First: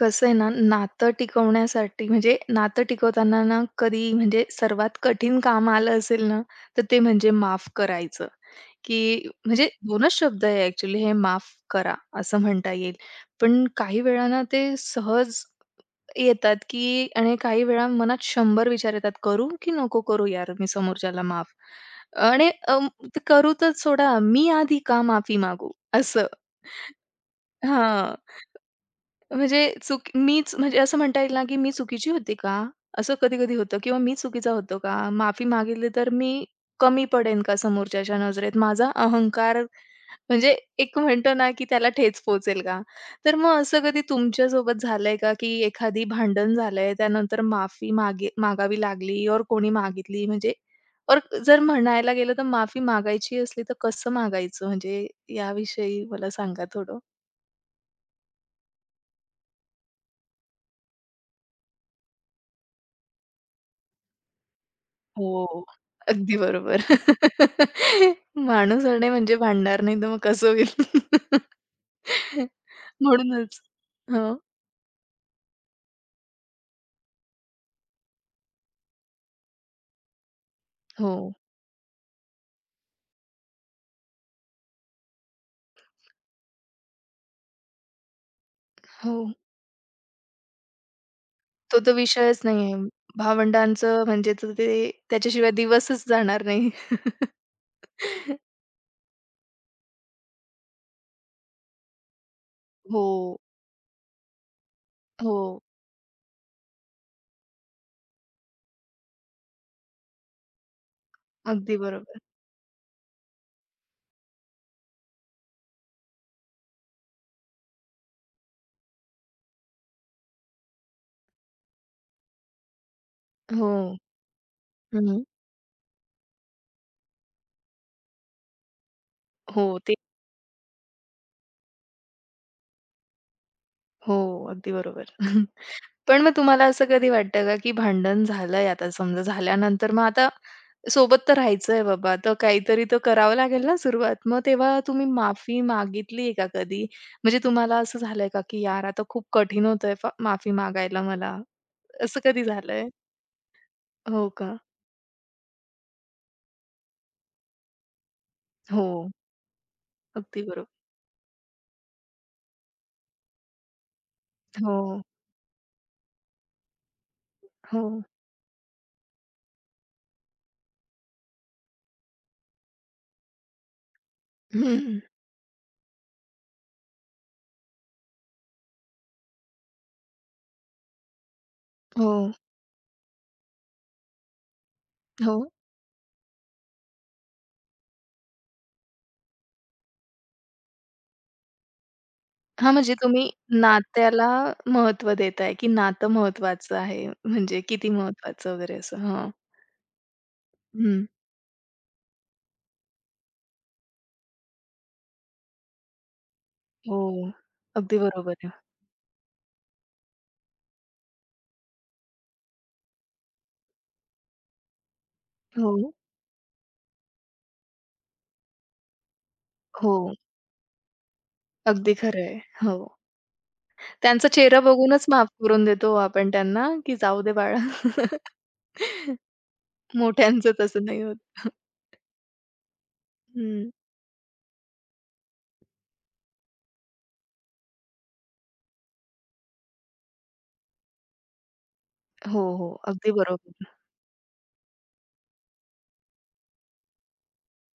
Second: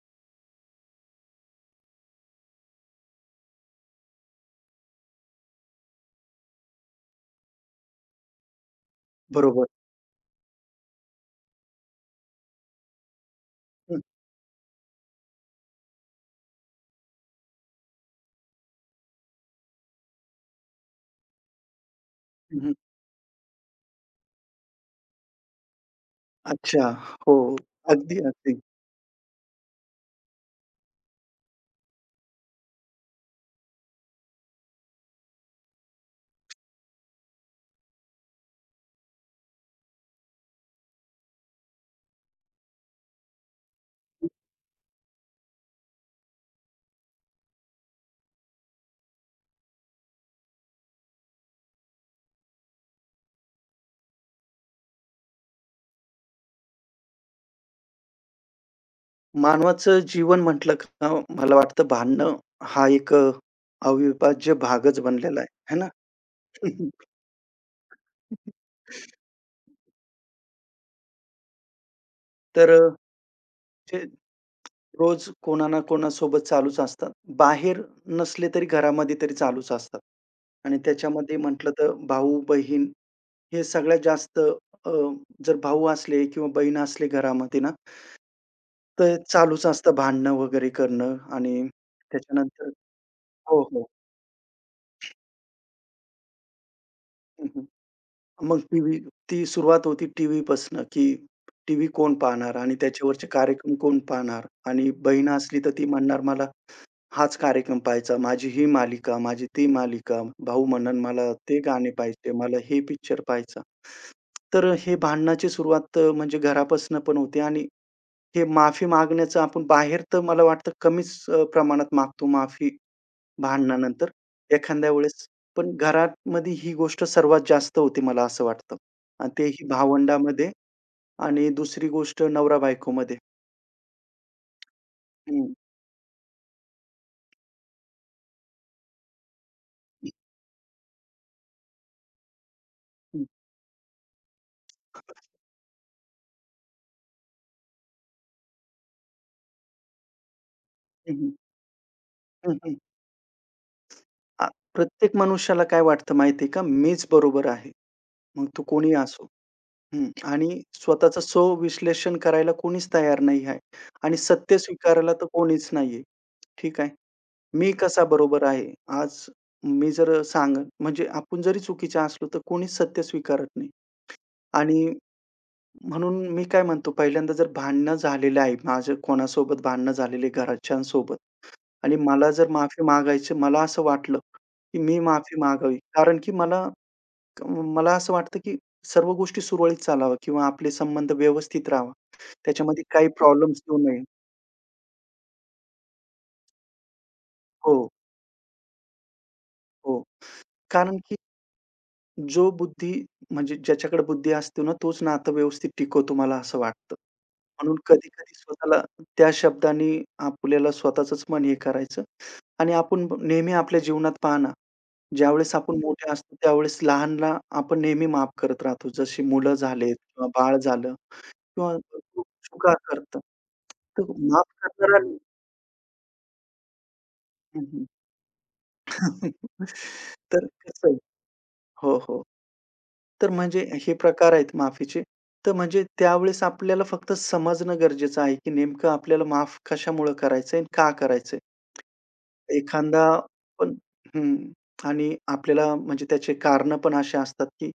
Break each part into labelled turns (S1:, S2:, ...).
S1: कसं आहे ना, नातं टिकवण्यासाठी म्हणजे नातं टिकवताना ना, कधी म्हणजे सर्वात कठीण काम आलं असेल ना, तर ते म्हणजे माफ करायचं, की म्हणजे
S2: बरोबर.
S1: 2च शब्द आहे ॲक्चुअली हे माफ करा असं म्हणता येईल. पण काही
S2: हं,
S1: वेळा ना, ते सहज येतात, की आणि काही वेळा मनात 100 विचार येतात, करू की नको करू यार मी समोरच्याला माफ? आणि
S2: हं, हं.
S1: करू तर सोडा, मी आधी का माफी मागू? असं.
S2: अच्छा. हो.
S1: हां.
S2: अगदी, अगदी.
S1: म्हणजे चूक मीच म्हणजे असं म्हणता येईल ना, की मी चुकीची होती का? असं कधी-कधी होतं किंवा मी चुकीचा होतो का? माफी मागितली तर मी कमी पडेन का समोरच्याच्या नजरेत? माझा अहंकार म्हणजे एक म्हणतो ना, की त्याला ठेच पोहोचेल का? तर मग असं कधी तुमच्यासोबत झालंय का, की एखादी भांडण झालंय, त्यानंतर माफी मागे मागावी लागली और कोणी मागितली म्हणजे और जर म्हणायला गेलं तर माफी मागायची असली तर कसं मागायचं? म्हणजे याविषयी मला सांगा थोडं?
S2: मानवाचं जीवन म्हटलं का मला वाटतं भांडणं हा एक अविभाज्य भागच बनलेला आहे.
S1: हो.
S2: है ना?
S1: अगदी बरोबर. माणूस अडणे म्हणजे भांडणार नाही तर मग कसं होईल?
S2: तर
S1: म्हणूनच.
S2: जे
S1: हं.
S2: रोज कोणा ना कोणासोबत चालूच असतात. बाहेर नसले तरी घरामध्ये तरी चालूच असतात. आणि
S1: हो,
S2: त्याच्यामध्ये म्हटलं तर भाऊ-बहीण हे सगळ्यात जास्त अ, जर भाऊ असले किंवा बहीण असली घरामध्ये ना,
S1: हो.
S2: तर चालूच असतं भांडणं वगैरे करणं आणि
S1: तो तर विषयच
S2: त्याच्यानंतर
S1: नाहीये.
S2: हो, हो.
S1: भावंडांचं म्हणजे तर ते त्याच्याशिवाय दिवसच जाणार नाही.
S2: हं, हं. मग टीव्ही ती सुरुवात होती टीव्हीपासनं, की टीव्ही कोण पाहणार आणि त्याच्यावरचे
S1: हो,
S2: कार्यक्रम कोण पाहणार आणि बहीण
S1: हो.
S2: असली तर ती म्हणणार, "मला हाच कार्यक्रम पाहायचा, माझी ही मालिका, माझी ती मालिका." भाऊ म्हणेल, "मला ते
S1: अगदी
S2: गाणे
S1: बरोबर.
S2: पाहायचे, मला हे पिक्चर पाहायचा." तर हे भांडणाची सुरुवात म्हणजे घरापासून पण होते आणि हे माफी मागण्याचं आपण बाहेर तर मला वाटतं कमीच प्रमाणात मागतो माफी
S1: हो.
S2: भांडणानंतर एखाद्या
S1: हं.
S2: वेळेस पण घरामध्ये ही गोष्ट सर्वात जास्त होते मला असं वाटतं. आणि तेही
S1: हो, ते
S2: भावंडामध्ये आणि दुसरी गोष्ट नवरा-बायकोमध्ये.
S1: हो, अगदी बरोबर.
S2: हं, हं,
S1: पण मग तुम्हाला असं कधी वाटतं का, की भांडण झालंय आता समजा झाल्यानंतर मग आता सोबत तर राहायचंय बाबा, तर काहीतरी तर करावं लागेल ना सुरुवात. मग तेव्हा तुम्ही माफी मागितलीये का कधी? म्हणजे तुम्हाला असं झालंय का, की यार आता खूप कठीण होतंय माफी मागायला
S2: हं,
S1: मला, असं कधी
S2: हं, हं,
S1: झालंय? हो
S2: आ,
S1: का?
S2: प्रत्येक मनुष्याला काय वाटतं माहिती आहे का? मीच बरोबर आहे. मग तो
S1: हो,
S2: कोणी असो. हं.
S1: अगदी
S2: आणि
S1: बरोबर.
S2: स्वतःचं स्वविश्लेषण करायला कोणीच तयार नाही आहे आणि सत्य
S1: हो,
S2: स्वीकारायला तर कोणीच नाहीये. ठीक आहे. मी
S1: हो.
S2: कसा बरोबर आहे? आज मी जर सांगन म्हणजे आपण जरी चुकीचे असलो, तर कोणीच सत्य स्वीकारत नाही. आणि
S1: हं.
S2: म्हणून मी काय म्हणतो, पहिल्यांदा जर भांडणं झालेलं आहे, माझं कोणासोबत भांडणं झालेली आहे, घरच्यांसोबत आणि
S1: हो,
S2: मला जर माफी मागायची मला असं वाटलं, की मी
S1: हो.
S2: माफी मागावी. कारण की मला मला असं वाटतं, की सर्व गोष्टी सुरळीत चालाव्या किंवा आपले संबंध व्यवस्थित राहावा.
S1: हां,
S2: त्याच्यामध्ये
S1: म्हणजे
S2: काही
S1: तुम्ही
S2: प्रॉब्लेम्स येऊ नये.
S1: नात्याला महत्त्व देताय, की नातं महत्त्वाचं आहे, म्हणजे
S2: हो,
S1: किती महत्त्वाचं वगैरे असं. हां.
S2: हो. कारण जो बुद्धी म्हणजे ज्याच्याकडे बुद्धी असते ना, तोच नातं व्यवस्थित टिकवतो मला असं वाटतं.
S1: हो.
S2: म्हणून
S1: अगदी बरोबर
S2: कधी-कधी
S1: आहे.
S2: स्वतःला त्या शब्दांनी आपल्याला स्वतःचंच मन हे करायचं आणि आपण नेहमी आपल्या जीवनात पहा ना, ज्यावेळेस आपण
S1: हो,
S2: मोठे असतो त्यावेळेस लहानला आपण नेहमी माफ करत राहतो. जशी मुलं
S1: हो.
S2: झालेत किंवा बाळ झालं किंवा
S1: अगदी खरं आहे.
S2: चुका
S1: हो.
S2: करतं. तर
S1: त्यांचा
S2: माफ
S1: चेहरा
S2: करणारा
S1: बघूनच माफ करून देतो आपण त्यांना, की जाऊ दे बाळा.
S2: हं, तर
S1: मोठ्यांचं तसं
S2: कसं आहे
S1: नाही होत.
S2: हो, हो. तर म्हणजे
S1: हं.
S2: हे प्रकार आहेत माफीचे. तर म्हणजे त्यावेळेस आपल्याला फक्त समजणं गरजेचं आहे, की नेमकं आपल्याला माफ कशामुळं करायचंय आणि का करायचंय?
S1: हो, हो.
S2: एखादा
S1: अगदी बरोबर.
S2: पण हं. आणि आपल्याला म्हणजे त्याचे कारणं पण अशी असतात, की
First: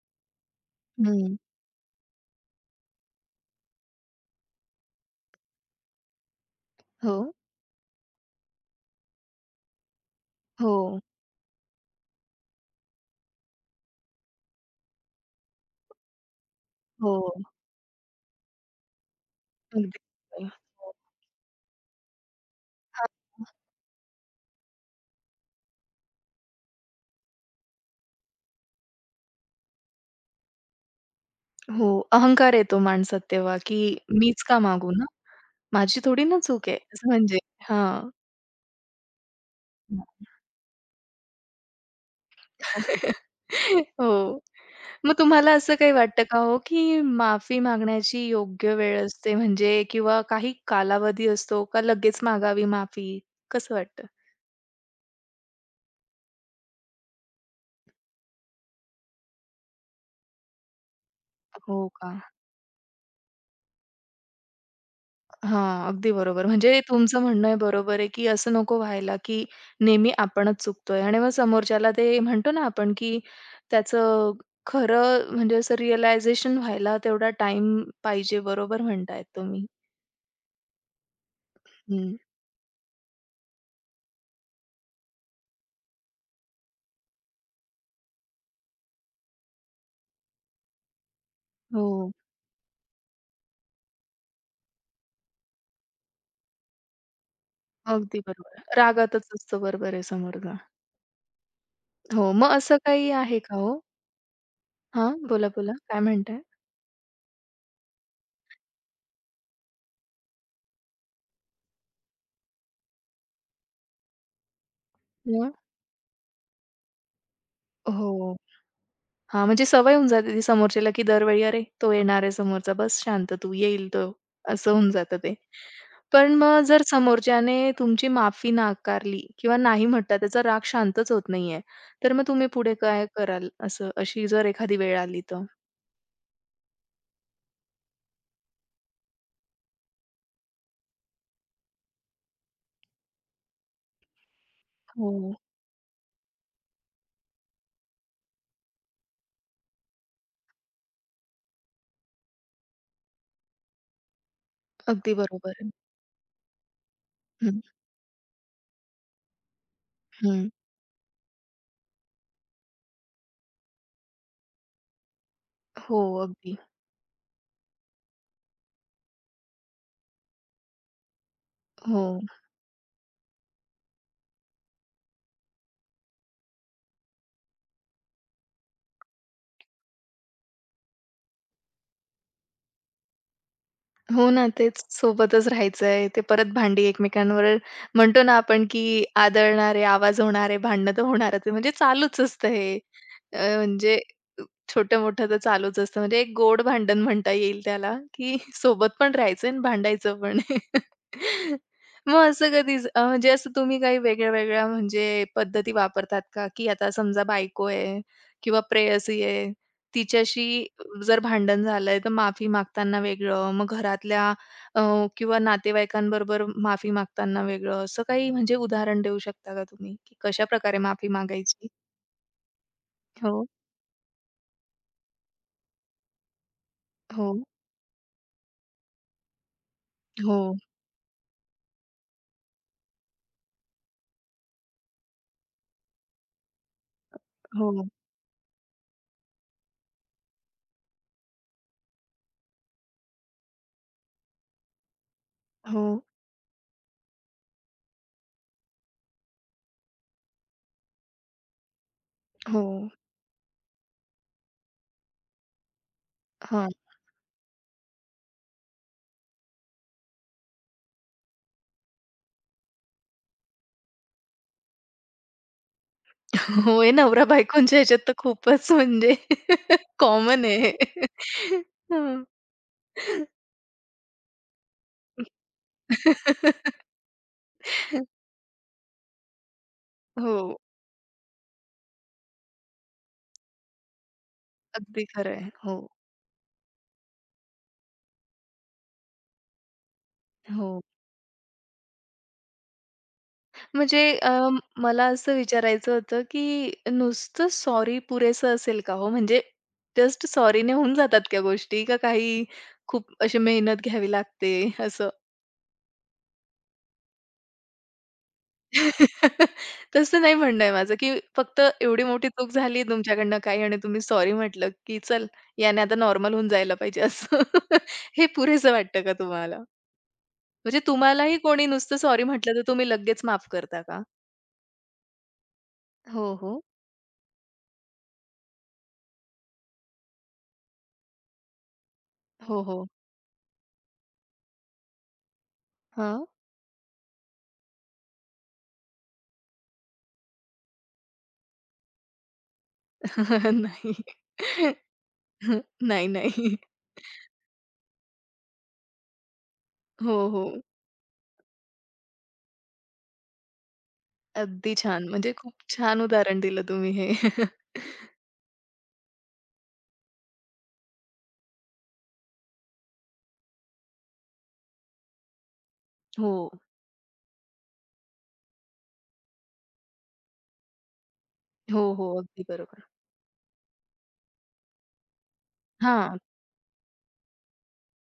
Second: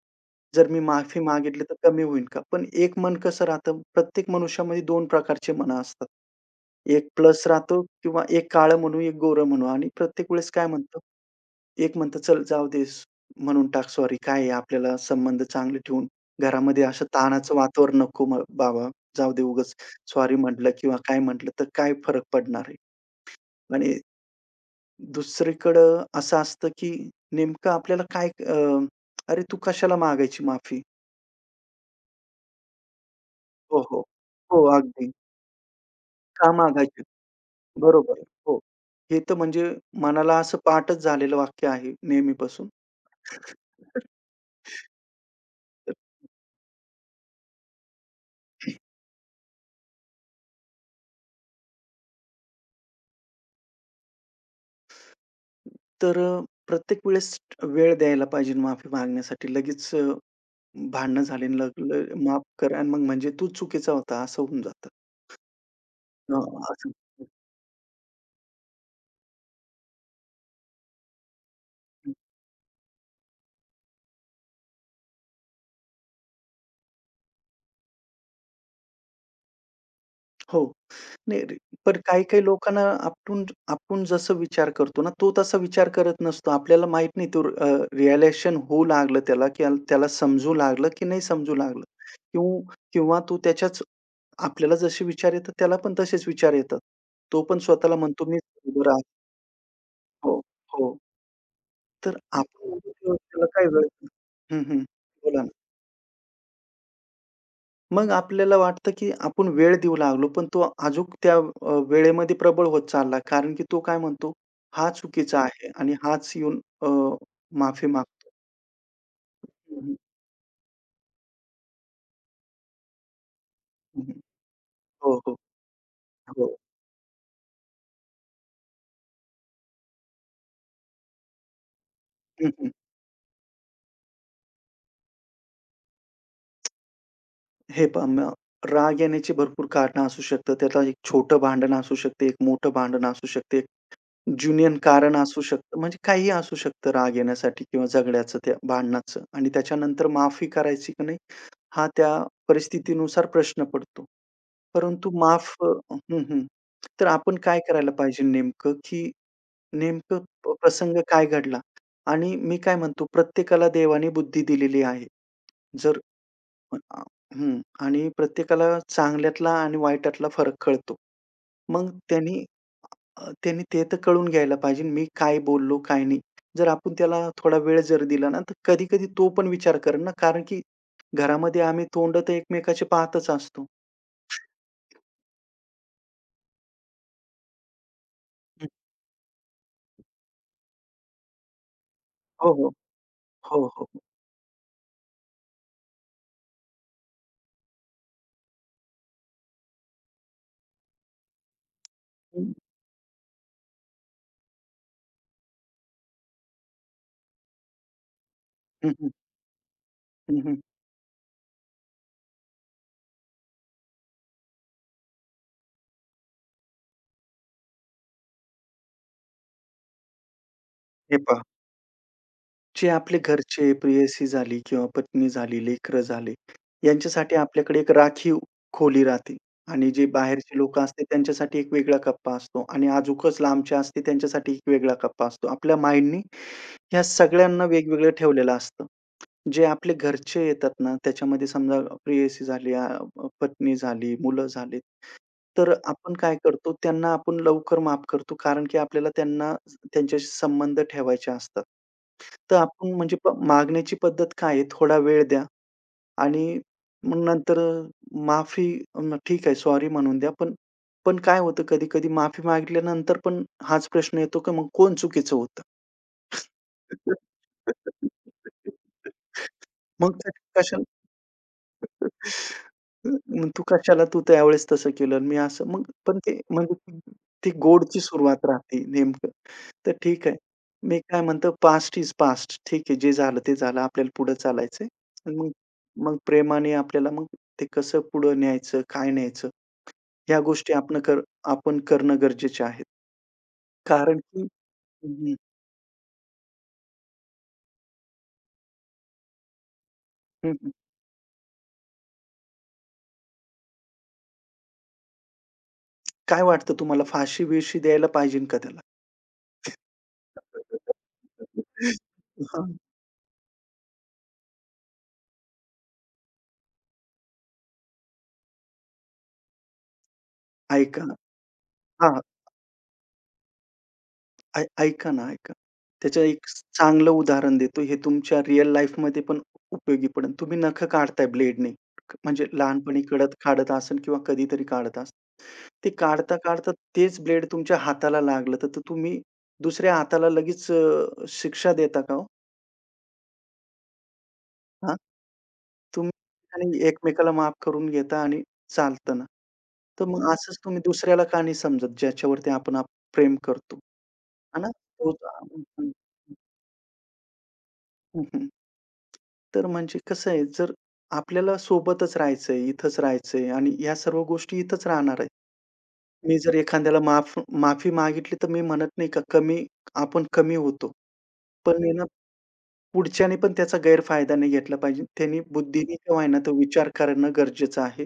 S2: जर मी माफी
S1: हं.
S2: मागितली तर कमी होईल का? पण एक मन कसं राहतं, प्रत्येक मनुष्यामध्ये 2 प्रकारचे मनं असतात. एक
S1: हो,
S2: प्लस राहतो किंवा एक काळं म्हणू, एक गोरं म्हणू आणि प्रत्येक वेळेस काय
S1: हो,
S2: म्हणतो एक म्हणतं, "चल जाऊ दे, म्हणून टाक सॉरी." काय आहे आपल्याला संबंध चांगले ठेवून घरामध्ये असं
S1: हो.
S2: ताणाचं वातावरण नको म बाबा, जाऊ दे उगाच
S1: अगदी
S2: सॉरी
S1: बरोबर.
S2: म्हटलं किंवा काय म्हटलं तर काय फरक पडणार आहे?
S1: हां.
S2: आणि दुसरीकडं असं असतं, की नेमकं आपल्याला काय "अरे, तू कशाला मागायची माफी?"
S1: हो, हो. अहंकार येतो माणसात तेव्हा,
S2: हो,
S1: की
S2: हो.
S1: मीच का
S2: हो,
S1: मागू ना?
S2: अगदी.
S1: माझी थोडी ना
S2: का
S1: चूक आहे,
S2: मागायची?
S1: असं म्हणजे हां.
S2: बरोबर. आहे. हो. हे तर म्हणजे मनाला असं पाठच झालेलं वाक्य आहे नेहमीपासून.
S1: हो. मग तुम्हाला असं काही वाटतं का हो, की माफी मागण्याची योग्य वेळ असते म्हणजे किंवा काही कालावधी असतो का लगेच मागावी माफी? कसं वाटतं?
S2: तर प्रत्येक वेळेस वेळ द्यायला पाहिजे माफी मागण्यासाठी. लगेच भांडणं झाली आणि लग
S1: हो
S2: ल
S1: का?
S2: माफ कर आणि मग म्हणजे तू चुकीचा होता असं होऊन जातं.
S1: हां, अगदी
S2: अ,
S1: बरोबर. म्हणजे
S2: असं
S1: तुमचं म्हणणं आहे बरोबर आहे, की असं नको व्हायला, की नेहमी आपणच चुकतोय आणि मग समोरच्याला ते म्हणतो ना आपण, की त्याचं खरं म्हणजे असं रिअलायझेशन व्हायला तेवढा टाईम पाहिजे. बरोबर म्हणताय तुम्ही.
S2: हो. नाही रे पण
S1: हं.
S2: काही-काही लोकांना आपण आपण जसं विचार करतो ना, तो तसा विचार करत नसतो. आपल्याला माहीत नाही तो रिअलायझेशन होऊ लागलं त्याला की त्याला समजू लागलं की नाही समजू लागलं
S1: हो,
S2: किंवा किंवा तो त्याच्याच आपल्याला जसे विचार येतात त्याला पण तसेच विचार येतात. तो पण स्वतःला
S1: अगदी
S2: म्हणतो मीच
S1: बरोबर.
S2: बरोबर आहे.
S1: रागातच असतो. बरोबर आहे
S2: हो,
S1: समोरचा.
S2: हो. तर
S1: हो, मग असं
S2: आपण
S1: काही आहे
S2: त्याला
S1: का
S2: काय
S1: हो?
S2: वेळ हं, हं.
S1: हां,
S2: बोला
S1: बोला,
S2: ना.
S1: बोला. काय म्हणताय?
S2: मग आपल्याला वाटतं, की आपण वेळ देऊ लागलो, पण तो अजूक त्या वेळेमध्ये प्रबळ होत चालला. कारण की तो काय म्हणतो, हा चुकीचा
S1: मग?
S2: आहे आणि हाच येऊन माफी मागतो.
S1: हो. हां, म्हणजे
S2: हं,
S1: सवय
S2: हं.
S1: होऊन जाते ती समोरच्याला, की दरवेळी "अरे, तो येणार आहे समोरचा, बस शांत तू, येईल तो."
S2: हं, हं.
S1: असं होऊन जातं
S2: हो,
S1: ते.
S2: हो.
S1: पण
S2: हो.
S1: मग जर समोरच्याने तुमची माफी नाकारली किंवा नाही म्हटला, त्याचा राग शांतच होत नाहीये, तर मग तुम्ही
S2: हं, हं.
S1: पुढे काय कराल? असं अशी जर एखादी वेळ आली तर?
S2: हे पहा मग राग येण्याची भरपूर कारणं असू शकतात. त्यातला एक छोटं भांडण असू शकते, एक मोठं भांडण असू शकते. जुनियन कारण
S1: हो,
S2: असू शकतं, म्हणजे काहीही असू शकतं राग येण्यासाठी किंवा झगड्याचं, त्या भांडणाचं आणि त्याच्यानंतर माफी करायची की नाही, हा त्या परिस्थितीनुसार प्रश्न पडतो. परंतु
S1: अगदी बरोबर आहे.
S2: हं, हं. तर आपण
S1: हं,
S2: काय करायला पाहिजे नेमकं, की नेमकं
S1: हं.
S2: प्रसंग काय घडला? आणि मी काय म्हणतो, प्रत्येकाला देवाने बुद्धी दिलेली आहे. जर
S1: हो, अगदी.
S2: पण अ, हं. आणि प्रत्येकाला चांगल्यातला आणि वाईटातला फरक कळतो. मग
S1: हो.
S2: त्यांनी ते तर कळून घ्यायला पाहिजे मी काय बोललो, काय नाही. जर आपण त्याला थोडा वेळ जर दिला ना, तर कधी-कधी तो पण विचार करेल ना, कारण की घरामध्ये आम्ही तोंड तर एकमेकाचे पाहतच असतो.
S1: हो ना, तेच सोबतच राहायचंय. ते परत भांडी एकमेकांवर म्हणतो ना आपण,
S2: हं.
S1: की आदळणारे, आवाज होणारे, भांडणं तर होणारच आहे. म्हणजे चालूच असतं
S2: हो, हो.
S1: हे.
S2: हो, हो.
S1: म्हणजे छोटं-मोठं तर चालूच असतं. म्हणजे एक गोड भांडण म्हणता येईल त्याला, की सोबत पण राहायचं आणि भांडायचं पण. मग असं
S2: हं.
S1: कधीच म्हणजे असं तुम्ही काही वेगळ्या-वेगळ्या म्हणजे पद्धती वापरतात का? की आता समजा बायको आहे किंवा
S2: हं, हं.
S1: प्रेयसी आहे,
S2: हं,
S1: तिच्याशी
S2: हं.
S1: जर भांडण झालंय, तर माफी मागताना वेगळं, मग घरातल्या अ, किंवा नातेवाईकांबरोबर माफी मागताना वेगळं, असं काही म्हणजे उदाहरण देऊ शकता का तुम्ही, की कशाप्रकारे माफी
S2: हे पहा.
S1: मागायची?
S2: जे आपले
S1: हो,
S2: घरचे प्रेयसी झाली किंवा पत्नी झाली, लेकरं झाले,
S1: हो,
S2: यांच्यासाठी आपल्याकडे एक राखीव खोली राहते आणि जे
S1: हो,
S2: बाहेरचे लोकं असते त्यांच्यासाठी एक वेगळा कप्पा असतो आणि अजूकच लांबचे असते त्यांच्यासाठी एक वेगळा कप्पा असतो. आपल्या माइंडनी ह्या सगळ्यांना
S1: हो,
S2: वेगवेगळं ठेवलेलं असतं. जे आपले घरचे येतात ना, त्याच्यामध्ये समजा प्रेयसी झाली, पत्नी झाली, मुलं झाली, तर
S1: हो.
S2: आपण काय करतो त्यांना आपण लवकर माफ करतो कारण की आपल्याला त्यांना त्यांच्याशी संबंध ठेवायचे असतात. तर
S1: हो.
S2: आपण म्हणजे मागण्याची पद्धत काय आहे? थोडा वेळ द्या आणि
S1: हां.
S2: मग माफी मग ठीक आहे, सॉरी म्हणून द्या. पण पण काय होतं कधी-कधी माफी मागितल्यानंतर पण हाच प्रश्न येतो, की मग कोण चुकीचं होतं?
S1: हो, हे नवरा-बायकोंच्या ह्याच्यात तर खूपच म्हणजे
S2: मग
S1: कॉमन आहे हे.
S2: कशा
S1: हं.
S2: मग तू कशाला तू त्यावेळेस तसं केलं मी असं मग पण ते म्हणजे ती ती गोडची सुरुवात राहते नेमकं. तर ठीक आहे.
S1: हो,
S2: मी काय म्हणतो पास्ट इज पास्ट. ठीक आहे. जे झालं ते झालं. आपल्याला पुढे चालायचंय.
S1: अगदी खरं
S2: आणि
S1: आहे.
S2: मग
S1: हो,
S2: मग प्रेमाने आपल्याला मग ते कसं पुढे न्यायचं, काय न्यायचं ह्या गोष्टी
S1: हो.
S2: आपण करणं गरजेचे आहेत.
S1: म्हणजे
S2: कारण की
S1: मला असं
S2: हं,
S1: विचारायचं होतं, की नुसतं सॉरी पुरेसं असेल का हो? म्हणजे जस्ट
S2: हं,
S1: सॉरीने होऊन जातात का गोष्टी? का काही खूप अशी मेहनत घ्यावी लागते असं?
S2: काय वाटतं तुम्हाला फाशी-बिशी द्यायला पाहिजे का त्याला?
S1: तसं नाही म्हणणं आहे माझं, की फक्त एवढी मोठी चूक
S2: हां.
S1: झाली तुमच्याकडनं काही आणि तुम्ही सॉरी म्हटलं, की चल याने आता नॉर्मल होऊन जायला पाहिजे असं. हे पुरेसं वाटतं का तुम्हाला? म्हणजे
S2: ऐका
S1: तुम्हालाही कोणी नुसतं
S2: हां.
S1: सॉरी म्हटलं तर तुम्ही लगेच माफ करता का?
S2: ऐका ना, ऐका. त्याचं
S1: हो,
S2: एक
S1: हो.
S2: चांगलं उदाहरण देतो. हे तुमच्या रिअल लाईफमध्ये पण उपयोगी पडेल. तुम्ही नखं काढताय ब्लेडने. म्हणजे
S1: हो, हो.
S2: लहानपणी कडत काढत असेल किंवा कधीतरी काढत असेल. ते
S1: हां.
S2: काढता-काढता तेच ब्लेड तुमच्या हाताला लागलं, तर तर तुम्ही दुसऱ्या हाताला लगेच शिक्षा देता का हो?
S1: नाही.
S2: हां,
S1: नाही,
S2: तुम्ही
S1: नाही.
S2: आणि एकमेकाला माफ करून घेता आणि चालतं ना. तर
S1: हो,
S2: मग
S1: हो.
S2: असंच तुम्ही दुसऱ्याला का नाही समजत, ज्याच्यावरती आपण आप प्रेम करतो. है ना?
S1: अगदी छान.
S2: तो
S1: म्हणजे खूप
S2: हं, हं.
S1: छान उदाहरण दिलं तुम्ही हे.
S2: तर म्हणजे कसं आहे, जर आपल्याला सोबतच राहायचंय, इथंच राहायचंय आणि ह्या सर्व गोष्टी इथंच राहणार आहे.
S1: हो.
S2: मी जर एखाद्याला माफ माफी मागितली, तर मी म्हणत नाही का कमी आपण कमी होतो.
S1: हो,
S2: पण आहे ना,
S1: हो. अगदी बरोबर.
S2: पुढच्याने पण त्याचा गैरफायदा नाही घेतला पाहिजे. त्यांनी बुद्धीने का
S1: हां.
S2: होईना तो विचार करणं गरजेचं आहे,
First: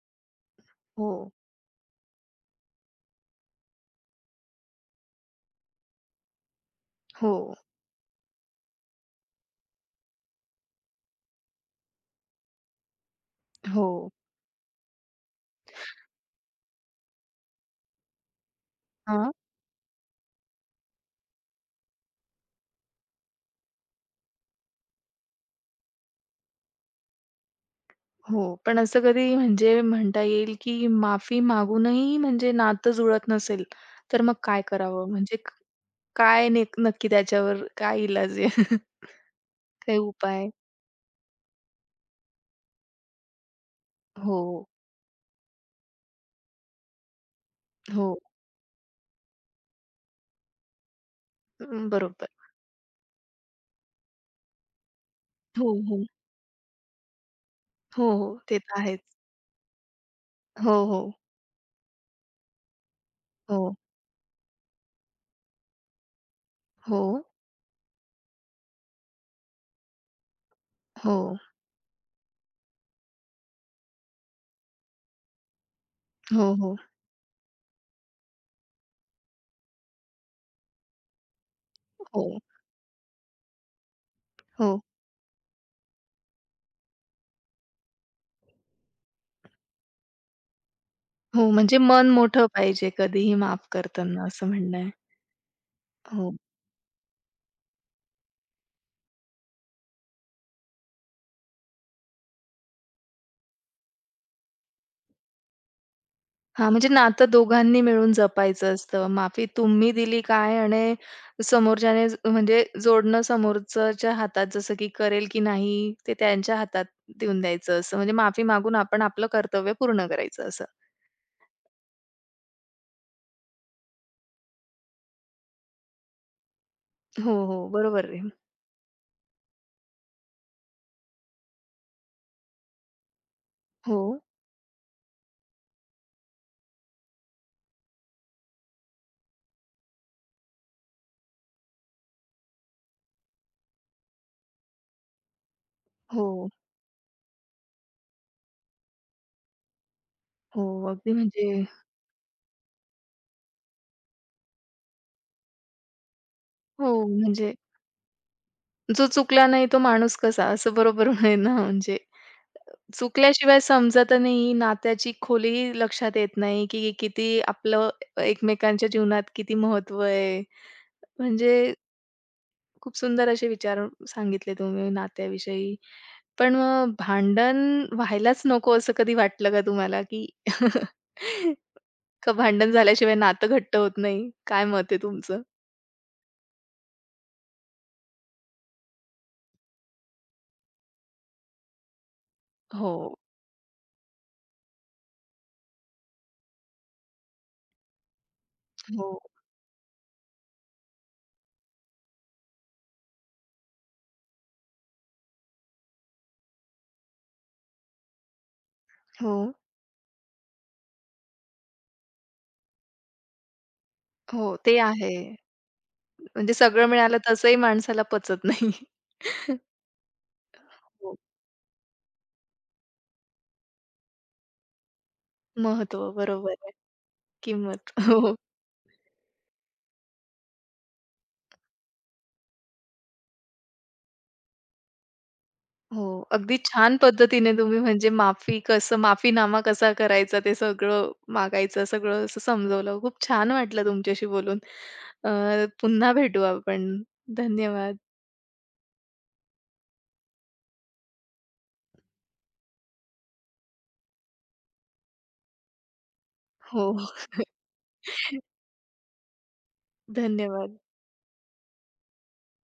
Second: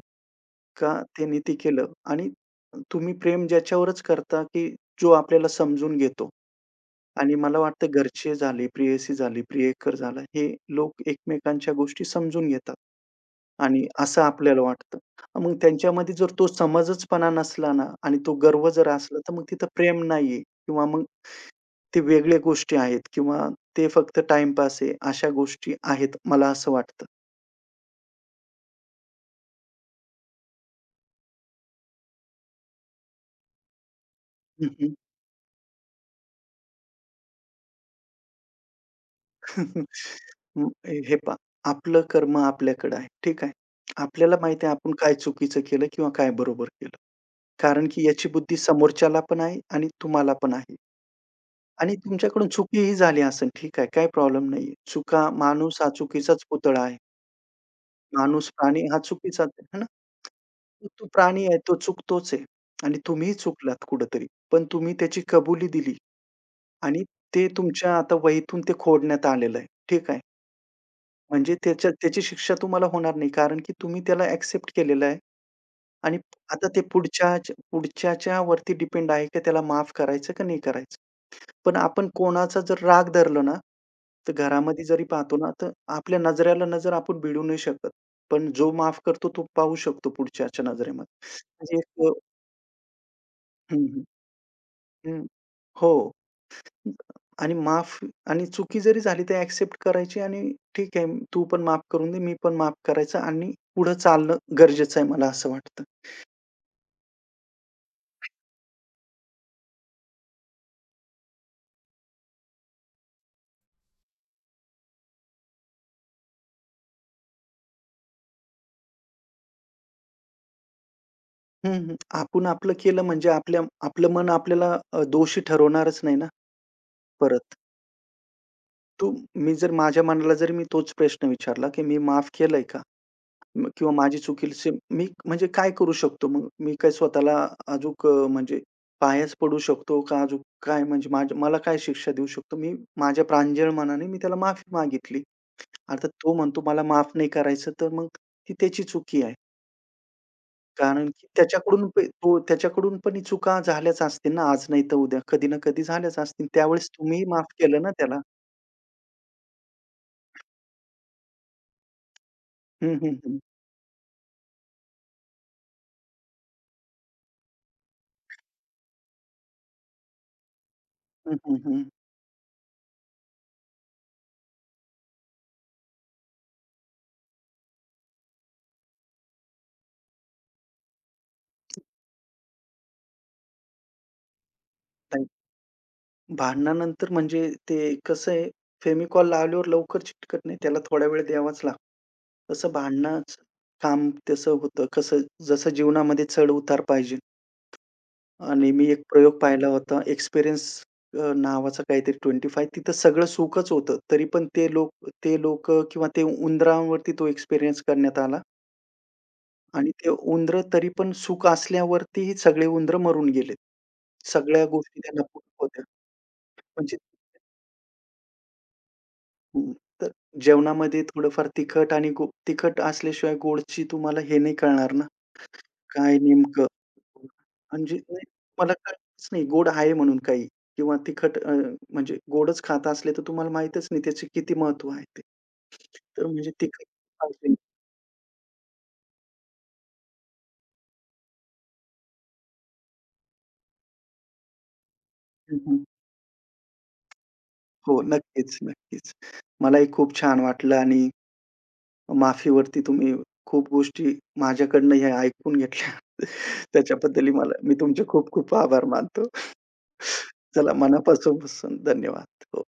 S2: का
S1: हो.
S2: त्यांनी ते केलं आणि तुम्ही प्रेम ज्याच्यावरच करता, की जो आपल्याला समजून घेतो.
S1: हो.
S2: आणि मला वाटतं घरचे झाले, प्रेयसी झाली, प्रियकर झाला, हे लोक एकमेकांच्या गोष्टी समजून घेतात आणि
S1: हो.
S2: असं आपल्याला वाटतं. मग त्यांच्यामध्ये जर तो समंजसपणा नसला ना आणि तो गर्व जर असला,
S1: हां.
S2: तर मग तिथं प्रेम नाहीये किंवा मग ते वेगळ्या गोष्टी आहेत किंवा ते फक्त टाईमपास आहे, अशा गोष्टी आहेत, मला असं वाटतं.
S1: हो. पण असं कधी म्हणजे म्हणता येईल, की माफी मागूनही म्हणजे नातं जुळत नसेल, तर मग काय
S2: हं, हं.
S1: करावं? म्हणजे काय नक्की त्याच्यावर काय इलाज आहे? काही उपाय?
S2: हे पहा, आपलं कर्म आपल्याकडे आहे. ठीक आहे. आपल्याला माहिती
S1: हो,
S2: आहे आपण काय चुकीचं केलं किंवा काय बरोबर केलं. कारण की
S1: हो.
S2: याची बुद्धी समोरच्याला पण आहे आणि तुम्हाला पण आहे. आणि
S1: बरोबर.
S2: तुमच्याकडून चुकीही झाली असेल, ठीक आहे, काही प्रॉब्लेम नाहीये. चुका
S1: हो,
S2: माणूस हा
S1: हो.
S2: चुकीचाच पुतळा आहे.
S1: हो, हो.
S2: माणूस,
S1: ते तर
S2: प्राणी हा
S1: आहेच.
S2: चुकीचाच आहे, है ना?
S1: हो,
S2: तो
S1: हो.
S2: तो प्राणी आहे, तो चुकतोच आहे आणि तुम्हीही
S1: हो,
S2: चुकलात कुठेतरी. पण तुम्ही त्याची कबुली दिली
S1: हो,
S2: आणि ते तुमच्या आता वहीतून ते खोडण्यात आलेलं आहे, ठीक आहे.
S1: हो.
S2: म्हणजे त्याच्या त्याची शिक्षा तुम्हाला होणार नाही कारण की तुम्ही त्याला ॲक्सेप्ट केलेलं आहे आणि
S1: हो,
S2: आता
S1: हो.
S2: ते पुढच्या पुढच्याच्यावरती डिपेंड आहे की त्याला माफ करायचं का नाही करायचं. पण आपण
S1: हो,
S2: कोणाचा जर राग धरला ना, तर
S1: हो.
S2: घरामध्ये जरी पाहतो ना, तर आपल्या नजरेला नजर आपण भिडू नाही शकत. पण जो माफ करतो तो पाहू शकतो पुढच्याच्या नजरेमध्ये.
S1: हो, म्हणजे
S2: म्हणजे
S1: मन
S2: एक
S1: मोठं पाहिजे कधीही माफ
S2: हं, हं,
S1: करताना असं म्हणणं आहे.
S2: हं. हो.
S1: हो.
S2: आणि माफ आणि चुकी जरी झाली तर ॲक्सेप्ट करायची आणि ठीक आहे, तू पण माफ करून दे, मी पण माफ करायचं आणि पुढे चालणं गरजेचं आहे मला असं वाटतं.
S1: हां, म्हणजे नातं दोघांनी मिळून जपायचं असतं. माफी तुम्ही दिली काय आणि समोरच्याने म्हणजे जोडणं समोरच्याच्या हातात, जसं की करेल की नाही ते त्यांच्या हातात देऊन द्यायचं असं. म्हणजे माफी मागून आपण आपलं कर्तव्य पूर्ण करायचं असं.
S2: हं, हं. आपण आपलं केलं म्हणजे आपल्या आपलं मन दोषी ठरवणारच नाही ना
S1: हो,
S2: परत.
S1: हो. बरोबर आहे.
S2: तो मी जर माझ्या मनाला जर मी तोच प्रश्न विचारला, की मी माफ केलंय का? किंवा
S1: हो,
S2: माझी चुकीची मी म्हणजे काय करू शकतो मग? मी काय स्वतःला म्हणजे पायाच पडू शकतो का अजूक काय म्हणजे माझ्या मला काय शिक्षा देऊ शकतो? मी माझ्या प्रांजळ मनाने मी त्याला माफी मागितली. आता तो
S1: हो,
S2: म्हणतो मला माफ नाही करायचं, तर मग ती त्याची चुकी आहे.
S1: हो.
S2: कारण
S1: अगदी
S2: की
S1: म्हणजे
S2: त्याच्याकडून प तो त्याच्याकडून पण ही चुका झाल्याच असतील ना, आज नाही तर उद्या, कधी ना कधी झाल्याच असतील.
S1: हो,
S2: त्यावेळेस तुम्ही
S1: म्हणजे
S2: माफ केलं ना त्याला.
S1: जो चुकला नाही तो माणूस कसा असं बरोबर आहे ना म्हणजे.
S2: हं, हं, हं.
S1: चुकल्याशिवाय समजत नाही, नात्याची खोलीही लक्षात येत नाही, की किती आपलं एकमेकांच्या जीवनात किती महत्व आहे.
S2: हं, हं,
S1: म्हणजे
S2: हं.
S1: खूप सुंदर असे विचार सांगितले तुम्ही नात्याविषयी. पण मग भांडण व्हायलाच नको असं कधी वाटलं का तुम्हाला, की का भांडण झाल्याशिवाय नातं घट्ट होत नाही? काय मत आहे तुमचं?
S2: भांडणानंतर म्हणजे ते कसं आहे, फेविकॉल लावल्यावर लवकर चिकटत नाही. त्याला थोडा वेळ द्यावाच लागतो. तसं
S1: हो,
S2: भांडणाचं काम तसं होतं. कसं जसं जीवनामध्ये चढ-उतार पाहिजे आणि मी एक
S1: हो,
S2: प्रयोग पाहिला होता एक्सपिरियन्स नावाचा काहीतरी 25 तिथं सगळं सुखच होतं. तरी पण ते लोकं किंवा ते उंदरांवरती तो एक्सपिरियन्स करण्यात आला
S1: हो,
S2: आणि ते उंदरं तरी पण सुख असल्यावरतीही सगळे उंदरं मरून गेलेत.
S1: हो.
S2: सगळ्या
S1: ते
S2: गोष्टी
S1: आहे.
S2: त्यांना पूर्ण होत्या.
S1: म्हणजे सगळं
S2: म्हणजे
S1: मिळालं तसंही माणसाला पचत नाही.
S2: हं, तर जेवणामध्ये
S1: हो,
S2: थोडंफार तिखट आणि गो तिखट असल्याशिवाय गोडची तुम्हाला हे नाही कळणार ना,
S1: महत्त्व.
S2: काय नेमकं?
S1: बरोबर. किंमत.
S2: म्हणजे नाही
S1: हो,
S2: तुम्हाला कळतच नाही गोड आहे म्हणून काही किंवा म्हणजे गोडच खात असले तर तुम्हाला माहीतच नाही त्याचे किती महत्त्व आहे ते.
S1: हो.
S2: तर म्हणजे
S1: अगदी
S2: तिखट
S1: छान पद्धतीने
S2: पाहिजे.
S1: तुम्ही म्हणजे माफी कसं माफीनामा कसा करायचा ते सगळं मागायचं सगळं असं समजवलं. खूप छान वाटलं तुमच्याशी बोलून. अ,
S2: हं, हं.
S1: पुन्हा भेटू आपण.
S2: हो,
S1: धन्यवाद.
S2: नक्कीच, नक्कीच. मलाही खूप छान वाटलं आणि माफीवरती तुम्ही खूप गोष्टी माझ्याकडनं ह्या ऐकून घेतल्या.
S1: हो.
S2: त्याच्याबद्दलही मला मी तुमचे खूप खूप आभार मानतो. चला
S1: धन्यवाद.
S2: मनापासून धन्यवाद. हो.